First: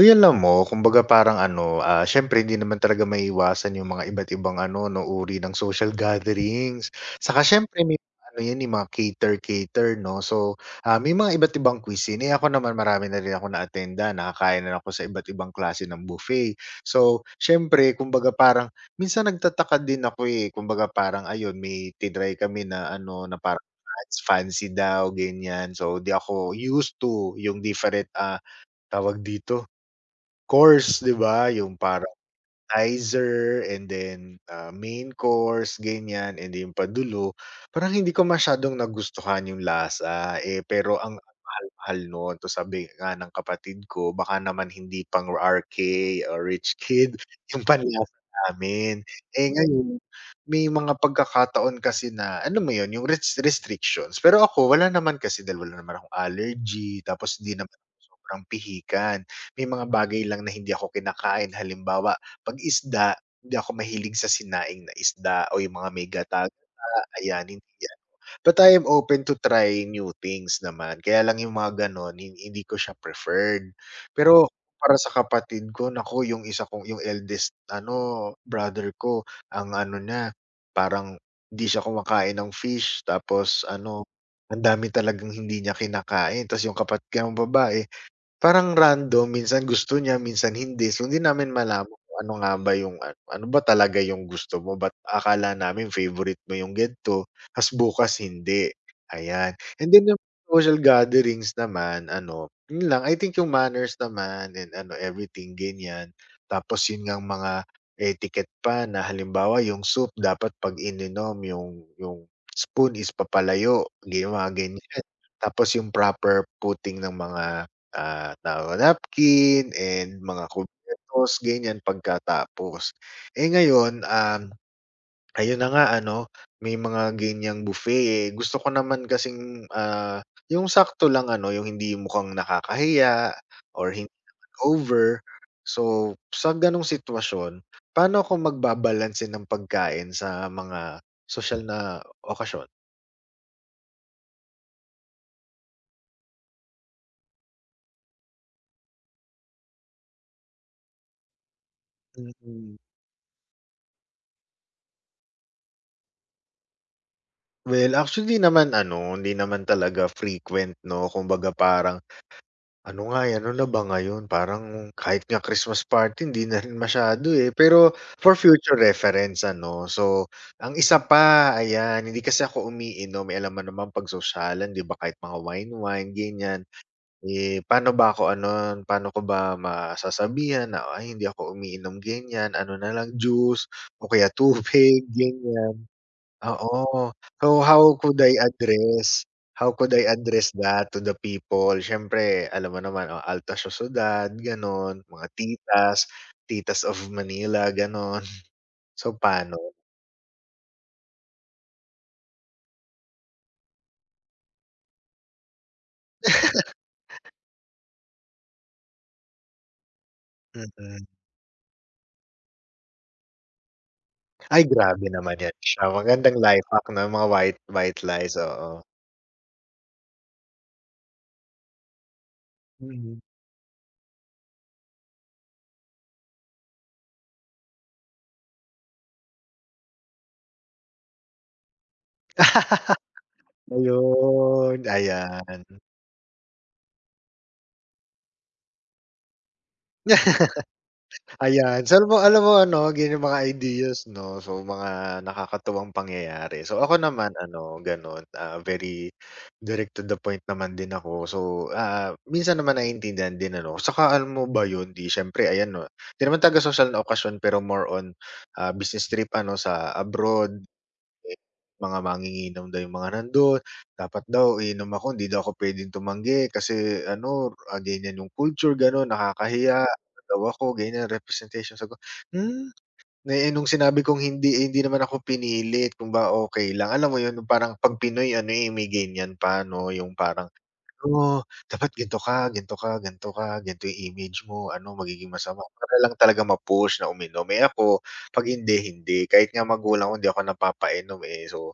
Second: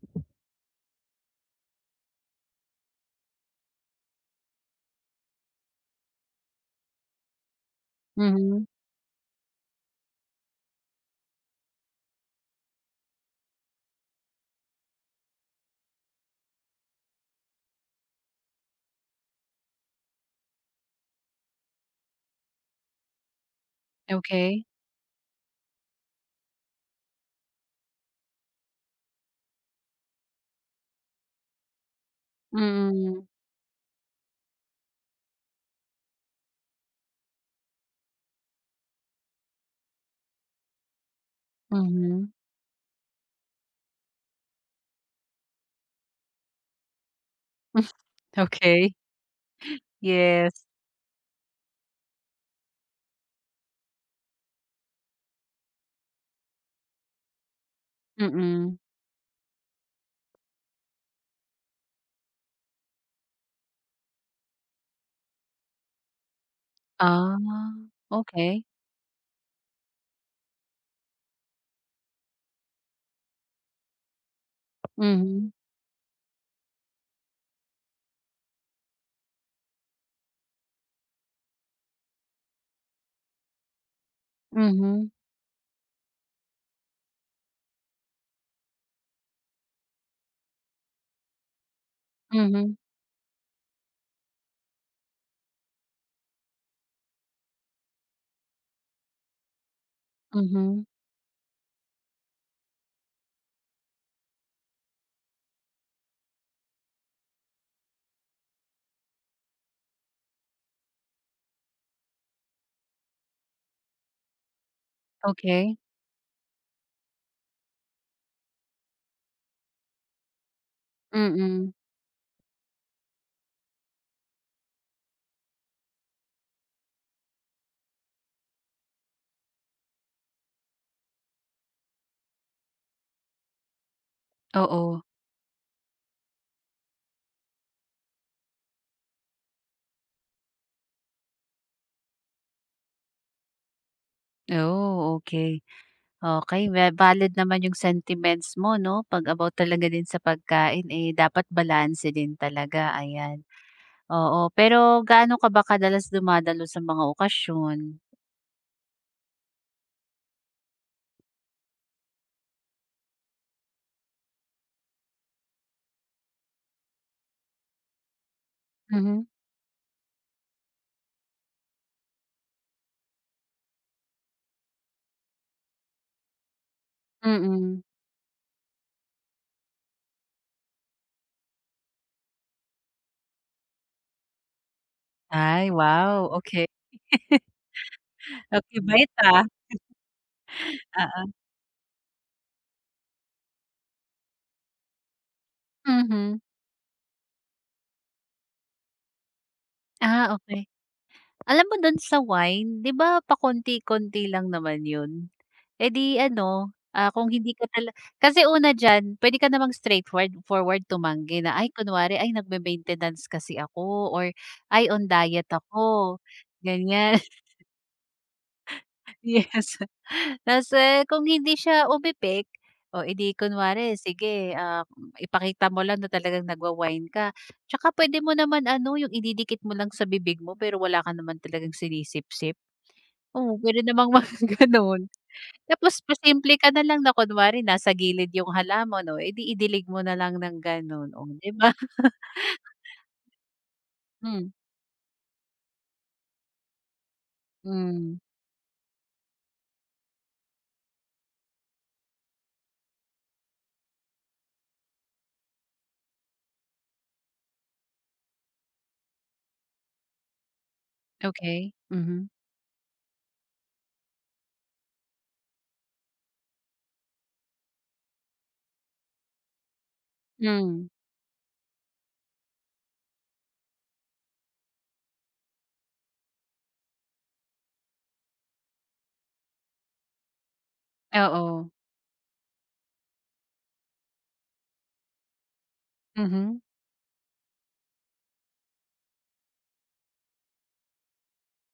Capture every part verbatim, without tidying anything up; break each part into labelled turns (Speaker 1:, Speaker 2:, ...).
Speaker 1: Uy, alam mo kumbaga parang ano, ah, siyempre hindi naman talaga maiiwasan yung mga iba't ibang ano 'no, uri ng social gatherings. Saka siyempre may mga ano yan,
Speaker 2: Mhm,
Speaker 1: yung mga cater-cater 'no. So, ah, may mga iba't ibang cuisine. Eh, ako naman marami na rin akong na-attendan, nakakain na ako sa iba't ibang klase ng buffet. So, siyempre kumbaga parang minsan nagtataka din ako, eh, kumbaga parang ayun may tinry kami na ano na parang fats
Speaker 2: okay.
Speaker 1: fancy daw, ganyan. So, 'di ako used to yung different, ah, tawag dito? Course, 'di ba, yung
Speaker 2: Mm,
Speaker 1: appetizer and then, ah, main course ganyan and then yung padulo, parang hindi ko masyadong nagustuhan yung lasa, eh, pero ang ang mahal-mahal
Speaker 2: mhm.
Speaker 1: nun to sabi nga ng kapatid ko baka naman hindi pang R K or rich kid yung panlasa
Speaker 2: Okay,
Speaker 1: namin. Eh, ngayon
Speaker 2: yes.
Speaker 1: may mga pagkakataon kasi na ano mo yun yung res restrictions pero ako wala naman kasi dahil wala naman akong allergy tapos hindi naman ako sobrang
Speaker 2: Mm.
Speaker 1: pihikan. May mga bagay lang na hindi ako kinakain halimbawa 'pag isda, hindi ako mahilig sa sinaing na isda o yung mga may gata-gata,
Speaker 2: Ah,
Speaker 1: ayan, hindi yan. But
Speaker 2: okey.
Speaker 1: I am open to try new things naman, kaya lang yung mga gano'n hin hindi ko siya preferred. Pero para sa
Speaker 2: Mhm,
Speaker 1: kapatid ko, naku, yung isa kong yung eldest ano, brother ko, ang ano niya, parang hindi siya kumakain ng fish tapos ano, ang dami
Speaker 2: mhm,
Speaker 1: talagang hindi niya kinakain. Tas yung kapatid ko namang babae parang random, minsan gusto niya, minsan hindi. So, hindi namin malaman kung ano nga ba
Speaker 2: mhm,
Speaker 1: yung ano, ano ba talaga yung gusto mo, ba't akala namin favorite mo yung gan'to, ta's bukas hindi, ayan. And then yung social
Speaker 2: mhm.
Speaker 1: gatherings naman ano, yun lang, I think yung manners naman and ano, everything ganyan. Tapos yun ngang mga etiquette pa na halimbawa yung soup dapat 'pag ininom yung yung spoon is papalayo, yung mga ganyan. Tapos
Speaker 2: Okay.
Speaker 1: yung proper putting ng mga Ah, towel napkin and mga kubertos
Speaker 2: Mm.
Speaker 1: ganyan pagkatapos. Eh, ngayon, um, ayun na nga ano, may mga ganyang buffet, eh. Gusto ko naman kasing, ah, yung sakto lang ano, yung hindi mukhang nakakahiya or hindi naman
Speaker 2: Oo.
Speaker 1: over. So, sa gano'ng sitwasyon, paano ako magbabalanse ng pagkain sa mga social na okasyon?
Speaker 2: Oh, okey. Okay, va valid naman yung sentiments mo 'no, 'pag about talaga din sa pagkain, eh, dapat balanse din
Speaker 1: Mm.
Speaker 2: talaga, ayan. Oo, pero gaano ka ba kadalas dumadalo sa mga okasyon?
Speaker 1: Well, actually naman ano, hindi naman talaga frequent 'no, kumbaga parang ano nga eh, ano na ba ngayon parang kahit nga Christmas party hindi na rin masyado eh. Pero for future
Speaker 2: Mhm.
Speaker 1: reference ano, so ang isa pa ayan, hindi kasi ako umiinom, eh, alam mo naman 'pag sosyalan 'di ba kahit mga wine-wine ganyan, eh,
Speaker 2: Mm.
Speaker 1: paano ba ako ano, paano ko ba masasabihan na, "Ay hindi ako umiinom," ganyan, ano na lang juice o kaya tubig,
Speaker 2: Ay,
Speaker 1: ganyan.
Speaker 2: wow, okey.
Speaker 1: Oo. So, how could I
Speaker 2: Okey, bait,
Speaker 1: address
Speaker 2: ah.
Speaker 1: how could I address that to the
Speaker 2: Oo.
Speaker 1: people? Siyempre alam mo naman, oh, alta sosyedad gano'n, mga titas,
Speaker 2: Mhm.
Speaker 1: titas of Manila gano'n. So, paano?
Speaker 2: Ah, okey. Alam mo dun sa wine, 'di ba pakonti-konti lang naman yun? Eh, di ano, ah, kung hindi ka tala kasi una diyan puwede ka namang straightford forward
Speaker 1: Mm.
Speaker 2: tumanggi na, ay kunwari, "Ay nagme-maintenance kasi ako," or,
Speaker 1: Ay
Speaker 2: "Ay on
Speaker 1: grabe naman
Speaker 2: diet
Speaker 1: 'yan siya,
Speaker 2: ako,"
Speaker 1: magandang life hack na
Speaker 2: ganyan.
Speaker 1: mga white white lies, oo.
Speaker 2: Yes. Tas, eh, kung hindi siya umipik, o eh,
Speaker 1: Mm.
Speaker 2: di kunwari sige, ah, ipakita mo lang na talagang nagwa-wine ka. Tsaka puwede mo naman ano, yung ididikit mo lang sa bibig mo pero wala ka naman talagang sip. Oo, puwede namang mga
Speaker 1: Ayun,
Speaker 2: gano'n.
Speaker 1: ayan.
Speaker 2: Tapos pasimple ka na lang na kunwari nasa gilid yung halaman, oh, eh, idilig mo na lang ng gano'n, oh, 'di ba?
Speaker 1: Ayan, so alam mo alam mo ano, ganyan yung mga ideas 'no,
Speaker 2: Hmm,
Speaker 1: so mga nakakatuwang pangyayari. So ako naman ano,
Speaker 2: hmm,
Speaker 1: gano'n, ah, very direct to the point naman din ako. So, ah, minsan naman naiintindihan din ano, saka alam mo ba 'yun, 'di siyempre ayan 'no, 'di naman taga social na okasyon pero more on, ah, business trip ano sa abroad. Eh,
Speaker 2: okey,
Speaker 1: mga
Speaker 2: mhm.
Speaker 1: manginginom daw yung mga nandun, dapat daw iinom ako hindi daw ako puwedeng tumanggi kasi ano, ah, ganyan yung culture gano'n, nakakahiya, ano daw ako
Speaker 2: Hmm,
Speaker 1: ganyan, representation. Sabi ko, "Hmm." na, eh, nung sinabi kong hindi, eh, hindi naman ako pinilit kung ba okay lang. Alam mo yun yung parang 'pag Pinoy ano, eh, may ganyan pa 'no, yung parang, "Oh,
Speaker 2: oo,
Speaker 1: dapat ginto ka, ginto ka, ganito ka, ganito yung image mo ano, magiging masama." Para lang talaga
Speaker 2: mhm.
Speaker 1: ma-push na uminom. Eh, ako 'pag hindi, hindi. Kahit nga magulang ko hindi ako napapainom, eh, so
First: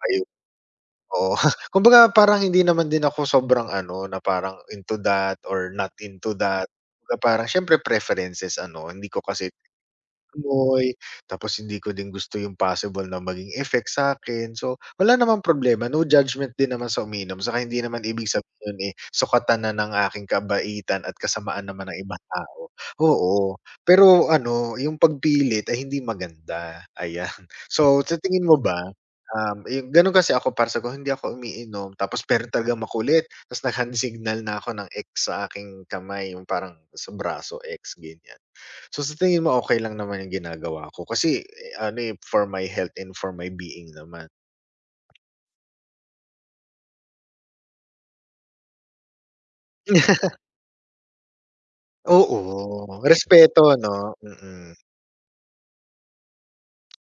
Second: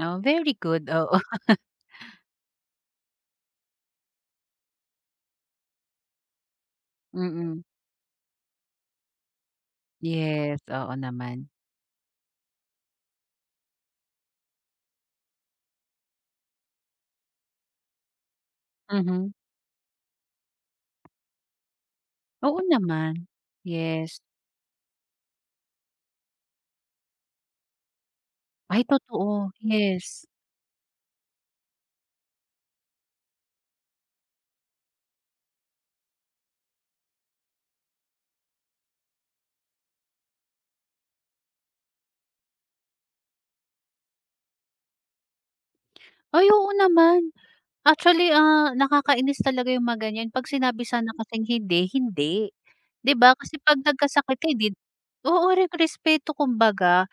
Speaker 2: Oh,
Speaker 1: ayun,
Speaker 2: very good, oo.
Speaker 1: oo. Kumbaga parang hindi naman din ako sobrang ano, na parang into that or not into that. Kumbaga parang
Speaker 2: Mm,
Speaker 1: siyempre preferences ano, hindi ko kasi
Speaker 2: yes,
Speaker 1: amoy,
Speaker 2: oo naman.
Speaker 1: tapos hindi ko din gusto yung possible na maging effect sa akin. So, wala namang problema, no judgment din naman sa uminom, saka hindi naman ibig sabihin yun eh,
Speaker 2: Mhm.
Speaker 1: sukatan na ng aking kabaitan at kasamaan naman ng ibang
Speaker 2: Oo
Speaker 1: tao.
Speaker 2: naman,
Speaker 1: Oo,
Speaker 2: yes.
Speaker 1: pero ano, yung pagpilit ay hindi maganda, ayan. So, sa tingin mo ba,
Speaker 2: Ay totoo,
Speaker 1: um, yung
Speaker 2: yes.
Speaker 1: ganun kasi ako para sa ko hindi ako umiinom tapos pero talagang makulit, ta's nag-hand signal na ako ng X sa aking kamay, yung parang sa braso, X, ganyan. So, sa tingin mo okey lang naman yung ginagawa ko kasi, eh, ano, eh, for my health and for my being naman.
Speaker 2: Ay oo naman. Actually, ah, nakakainis talaga yung mga ganyan 'pag sinabi sana kasing hindi, hindi.
Speaker 1: Oo,
Speaker 2: 'Di ba kasi
Speaker 1: respeto
Speaker 2: 'pag
Speaker 1: 'no?
Speaker 2: nagkasakit ka hindi.
Speaker 1: Mm,
Speaker 2: Oo, re respeto kumbaga.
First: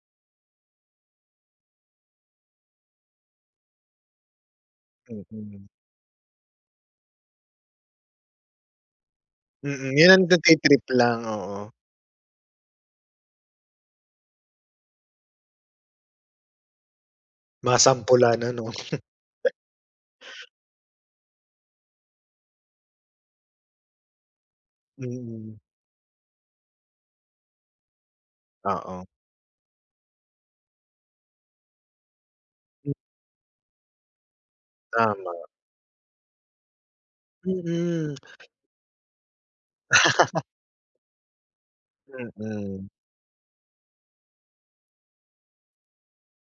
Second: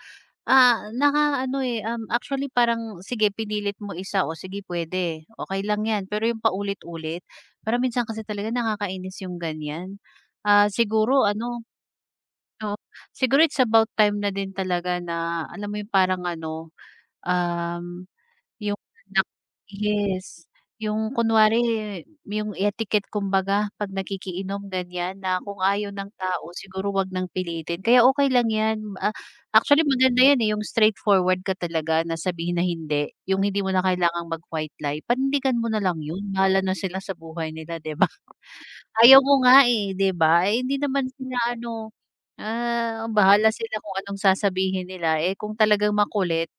Speaker 2: Ah, naka ano eh, um, actually parang sige pinilit mo isa, o sige pwede okey
Speaker 1: mm.
Speaker 2: lang 'yan, pero yung paulit-ulit, parang minsan kasi talaga nakakainis yung
Speaker 1: Mm,
Speaker 2: ganyan.
Speaker 1: yun ang
Speaker 2: Ah,
Speaker 1: nagti-trip lang,
Speaker 2: siguro
Speaker 1: oo.
Speaker 2: ano. Oo, siguro it's about time na din talaga na alam mo yung parang ano, um,
Speaker 1: Masampulan ano?
Speaker 2: yung anak yes, yung kunwari yung etiquette kumbaga 'pag nakikiinom ganyan na
Speaker 1: Mm,
Speaker 2: kung ayaw ng tao siguro 'wag nang pilitin kaya okey lang 'yan.
Speaker 1: oo.
Speaker 2: Ah, actually maganda 'yan, eh, yung straightforward ka talaga na sabihin na
Speaker 1: Hmm,
Speaker 2: hindi, yung hindi mo na kailangang mag-white lie,
Speaker 1: tama.
Speaker 2: panindigan mo na lang 'yun, bahala na sila sa buhay nila, 'di ba?
Speaker 1: Mm,
Speaker 2: Ayaw mo nga, eh, 'di ba? Eh, hindi naman sila ano,
Speaker 1: mm.
Speaker 2: ah, bahala sila kung anong sasabihin nila. Eh, kung talagang makulit,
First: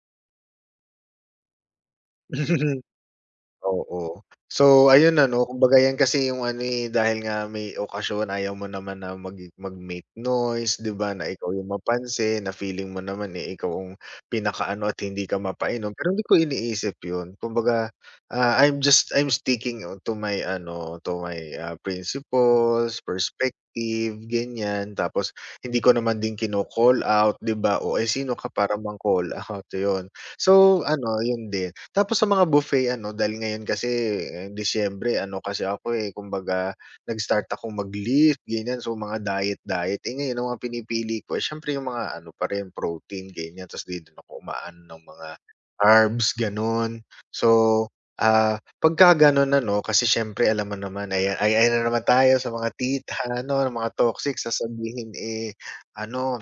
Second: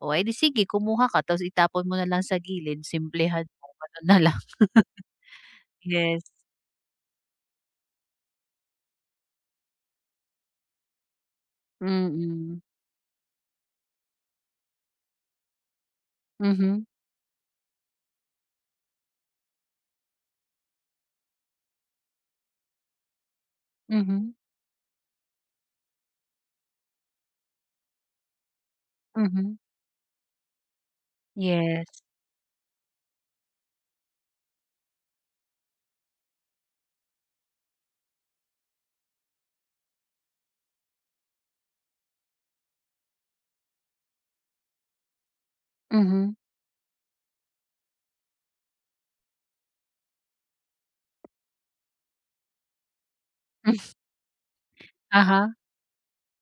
Speaker 2: o, eh, 'di sige kumuha ka tapos itapon mo na lang sa gilid, simplehan mo, gano'n
Speaker 1: Oo.
Speaker 2: na lang.
Speaker 1: So ayun ano, kumbaga yan
Speaker 2: Yes,
Speaker 1: kasi yung ano, eh, dahil nga may okasyon ayaw mo naman na mag mag-make noise, 'di ba, na ikaw yung mapansin, na
Speaker 2: mm.
Speaker 1: feeling mo naman, eh, ikaw ang pinakaano at hindi ka mapainom. Pero hindi ko
Speaker 2: Mhm,
Speaker 1: iniisip yun. Kumbaga, ah, I'm just I'm sticking to my ano, to my, ah, principles, perspective,
Speaker 2: mhm,
Speaker 1: ganyan. Tapos hindi ko naman din kino-call out, 'di ba, o, "Ay sino ka para mang-call
Speaker 2: mhm,
Speaker 1: out?" Yun. So ano, yun din.
Speaker 2: yes.
Speaker 1: Tapos sa mga buffet ano, dahil ngayon kasi, eh, Disyembre ano kasi ako, eh, kumbaga nag-start akong mag-lift ganyan, so mga diet-diet. Eh, ngayon ang mga pinipili ko, eh, siyempre yung mga ano pa rin protein ganyan, tapos di din ako umaano ng mga
Speaker 2: Mhm, hmm,
Speaker 1: carbs gano'n. So, ah, pagka gano'n ano, kasi siyempre alam mo naman ay ay ayan na naman tayo sa mga tita ano, mga toxic sasabihin,
Speaker 2: aha,
Speaker 1: eh, ano.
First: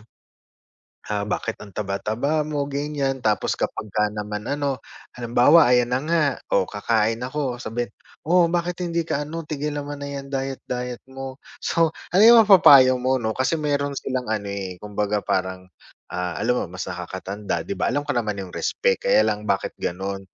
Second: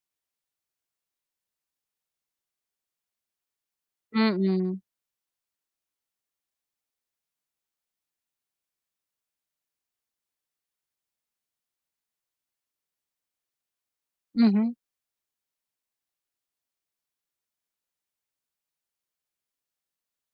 Speaker 1: Ah, bakit ang taba-taba mo, ganyan. Tapos kapagka naman ano,
Speaker 2: mm,
Speaker 1: halimbawa ayan na nga, o kakain ako sabihin, "Oh, bakit hindi ka ano, tigilan mo na 'yan diet-diet mo." So, ano yung mapapayo mo 'no, kasi meron silang ano,
Speaker 2: mhm,
Speaker 1: eh, kumbaga parang, ah, alam mo mas nakakatanda, 'di ba? Alam ko naman yung respect, kaya lang bakit gano'n?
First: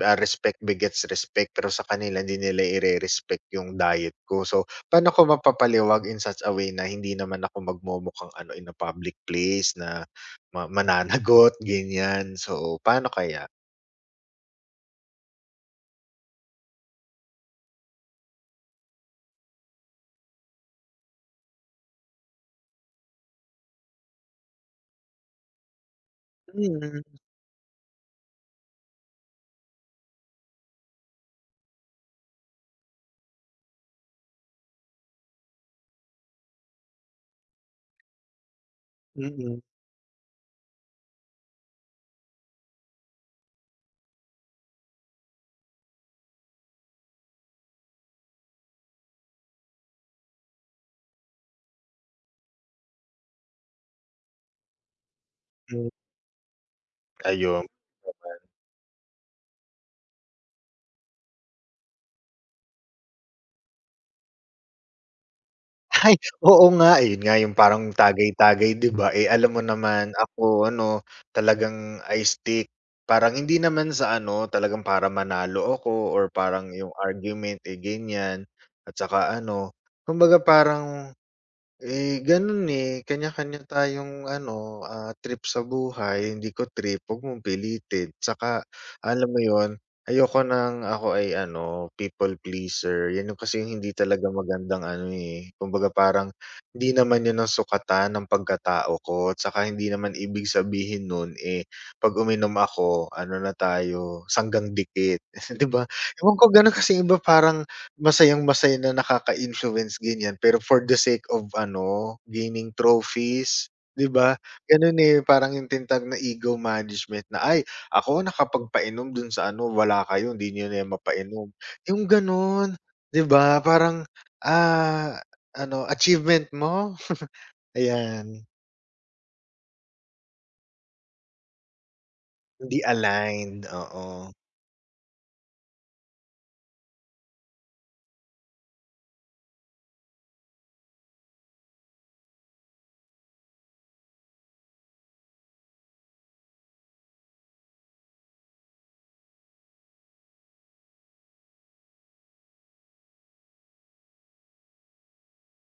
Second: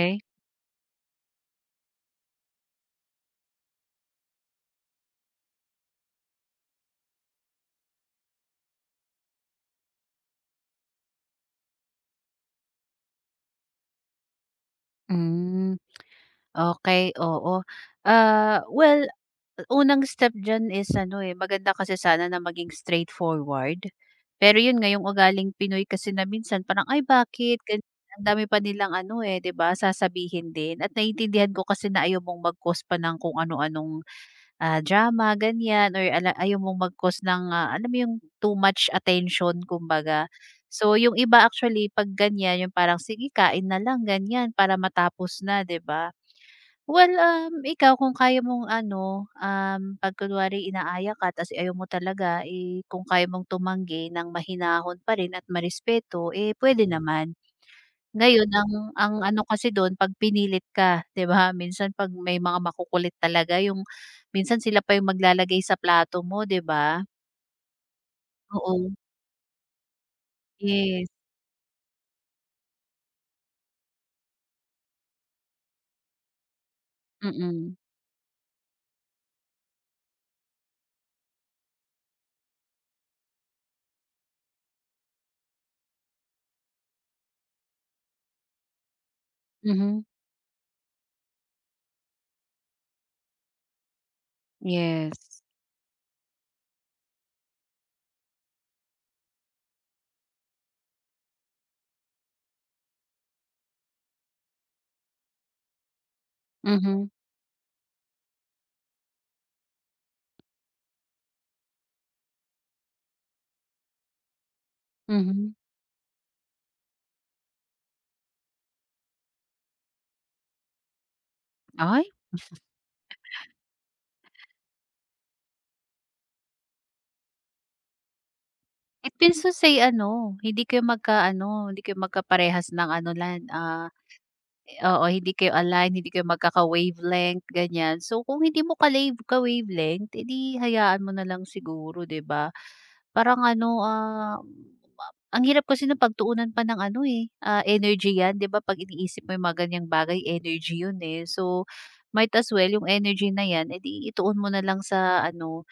Speaker 1: Ah, respect begets respect, pero sa kanila hindi nila ire-respect yung diet ko. So, paano ko mapapaliwag in such a way na hindi naman ako magmumukhang ano, in a public place na ma mananagot, ganyan. So, paano kaya?
Speaker 2: Hmm, okey, oo. Ah, well, unang step diyan is ano, eh, maganda kasi sana na maging straightforward. Pero yun ngayong yung ugaling Pinoy kasi na minsan parang, "Ay
Speaker 1: Mm,
Speaker 2: bakit?" ganyan. Ang dami pa nilang ano, eh, 'di ba, sasabihin din at naiintindihan ko kasi na ayaw mong mag-cause pa ng kung ano-anong, ah, drama ganyan, or ala ayaw mong mag-cause ng, ah, alam mo yung too much
Speaker 1: mm,
Speaker 2: attention kumbaga. So yung iba actually 'pag ganyan yung parang, "Sige kain na lang," ganyan para matapos na, 'di ba? Well, um, ikaw kung kaya mong ano, um, 'pag kunwari inaaya ka ta's ayaw mo talaga, eh, kung kaya mong tumanggi ng mahinahon pa rin at
Speaker 1: hmm.
Speaker 2: marespeto, eh, pwede naman.
Speaker 1: Ayun.
Speaker 2: Ngayon ang ang ano kasi doon 'pag pinilit ka, 'di ba? Minsan 'pag may mga makukulit talaga yung minsan sila pa yung maglalagay sa
Speaker 1: Ay,
Speaker 2: plato mo, 'di
Speaker 1: oo nga,
Speaker 2: ba?
Speaker 1: eh, yun nga yung parang tagay-tagay 'di
Speaker 2: Oo,
Speaker 1: ba? Eh, alam mo naman ako ano,
Speaker 2: yes.
Speaker 1: talagang I stick parang hindi naman sa ano, talagang para manalo ako or parang yung argument, eh,
Speaker 2: Mm.
Speaker 1: ganyan at saka ano, kumbaga parang eh, gano'n, eh, kanya-kanya tayong ano, ah, trip sa buhay. Hindi ko trip, huwag mong pilitin. Tsaka alam mo yon.
Speaker 2: Mhm,
Speaker 1: Ayoko ng ako ay ano, people pleaser. 'Yan 'yung kasi yung hindi talaga magandang ano,
Speaker 2: yes.
Speaker 1: eh, kumbaga parang hindi naman 'yun ang sukatan ng pagkatao ko. Tsaka hindi naman ibig sabihin nun, eh, 'pag uminom ako ano na tayo, sanggang dikit, 'di ba? Ewan ko, gano'n kasi
Speaker 2: Mhm,
Speaker 1: iba parang masayang-masaya na nakaka-influence ganyan, pero for the sake of ano, gaining trophies, 'di ba? Gano'n, eh,
Speaker 2: mhm.
Speaker 1: parang yung tinatawag na ego management na, "Ay, ako nakapagpainom dun sa ano, wala kayo, hindi niyo na yan mapainom." Yung
Speaker 2: Ay.
Speaker 1: gano'n, 'di ba? Parang, ah, ano, achievement mo, ayan,
Speaker 2: Eh, pinso say ano, hindi kayo magka-ano, hindi kayo magkaparehas
Speaker 1: hindi
Speaker 2: ng ano lan
Speaker 1: aligned,
Speaker 2: ah,
Speaker 1: oo.
Speaker 2: oo, hindi kayo align, hindi kayo magkaka-wavelength, ganyan. So, kung hindi mo ka-lave ka-wavelength, eh, 'di hayaan mo na lang siguro, 'di ba? Parang ano, ah, ang hirap kasi ng pagtuunan pa ng ano, eh, ah, energy 'yan, 'di ba? 'Pag iniisip mo yung mga ganyang bagay, energy 'yun, eh. So, might as well yung energy na 'yan, eh, 'di ituon mo na lang sa ano,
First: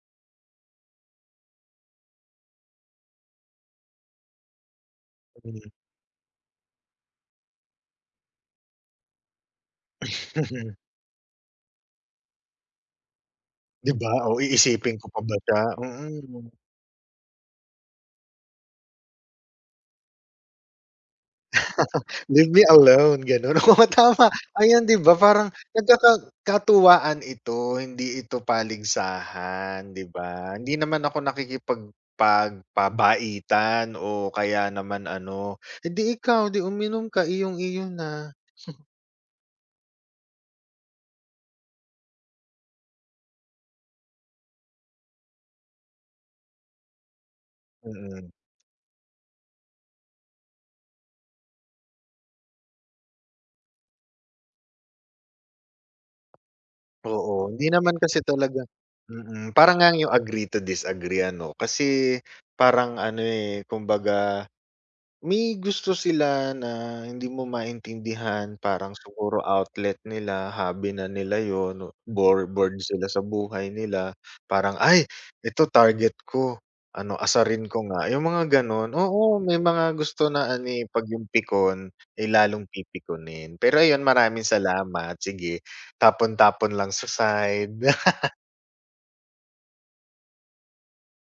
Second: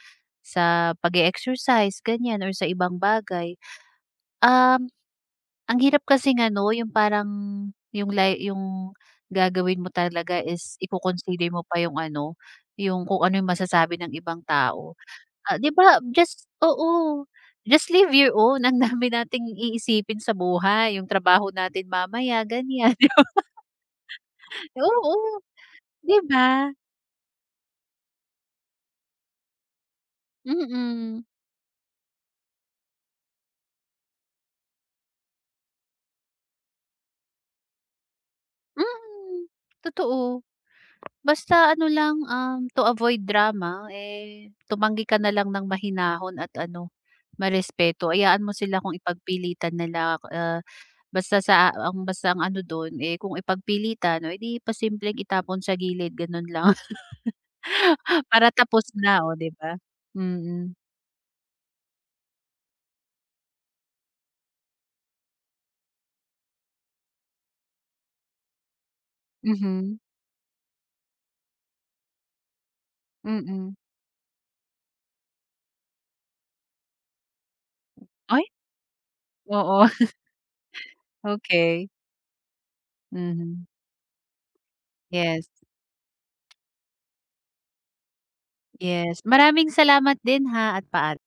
Speaker 2: sa pag exercise ganyan or sa ibang bagay. Um,
Speaker 1: Hmm.
Speaker 2: ang hirap kasi ano, yung parang yung lay yung gagawin mo talaga is iko-consider mo pa yung ano, yung kung ano yung
Speaker 1: 'Di
Speaker 2: masasabi
Speaker 1: ba?
Speaker 2: ng
Speaker 1: Oh,
Speaker 2: ibang
Speaker 1: iisipin
Speaker 2: tao.
Speaker 1: ko pa ba
Speaker 2: Ah,
Speaker 1: siya?
Speaker 2: 'di ba just
Speaker 1: Mm.
Speaker 2: oo, just live your own. Ang dami nating iisipin sa buhay, yung trabaho natin mamaya,
Speaker 1: Leave me
Speaker 2: ganyan.
Speaker 1: alone, gano'n. Oo, tama. Ayan, 'di
Speaker 2: Oo,
Speaker 1: ba, parang
Speaker 2: 'di
Speaker 1: nagkaka
Speaker 2: ba?
Speaker 1: katuwaan ito, hindi ito paligsahan, 'di ba? Hindi naman ako
Speaker 2: Mm,
Speaker 1: nakikipag pagpabaitan o kaya naman ano, "Eh, 'di ikaw, 'di uminom ka, iyong-iyo na."
Speaker 2: mm, totoo. Basta ano lang, um, to avoid drama, eh, tumanggi ka na lang ng mahinahon at ano, marespeto.
Speaker 1: Mm,
Speaker 2: Hayaan mo sila kung ipagpilitan nila, ah, basta sa ang basta ang ano dun, eh, kung ipagpilitan, oh, edi pasimpleng itapon sa gilid ganun lang.
Speaker 1: oo. Hindi naman kasi
Speaker 2: Para
Speaker 1: talaga
Speaker 2: tapos na, o 'di
Speaker 1: mm,
Speaker 2: ba?
Speaker 1: parang ngang yung agree to
Speaker 2: Mm.
Speaker 1: disagree ano, kasi parang ano, eh, kumbaga may gusto sila na hindi mo maintindihan, parang siguro outlet
Speaker 2: Mhm.
Speaker 1: nila, hobby na nila yun, bore bored sila sa buhay
Speaker 2: Mm.
Speaker 1: nila, parang, "Ay, ito target ko, ano asarin ko nga." Yung
Speaker 2: Ay,
Speaker 1: mga gano'n, oo, may
Speaker 2: oo,
Speaker 1: mga gusto na ani eh, 'pag yung
Speaker 2: okay.
Speaker 1: pikon,
Speaker 2: Okey.
Speaker 1: eh, lalong pipikunin.
Speaker 2: Mhm.
Speaker 1: Pero ayun, maraming salamat,
Speaker 2: Yes,
Speaker 1: sige, tapon-tapon lang sa side.
Speaker 2: yes. Maraming salamat din ha at paalam.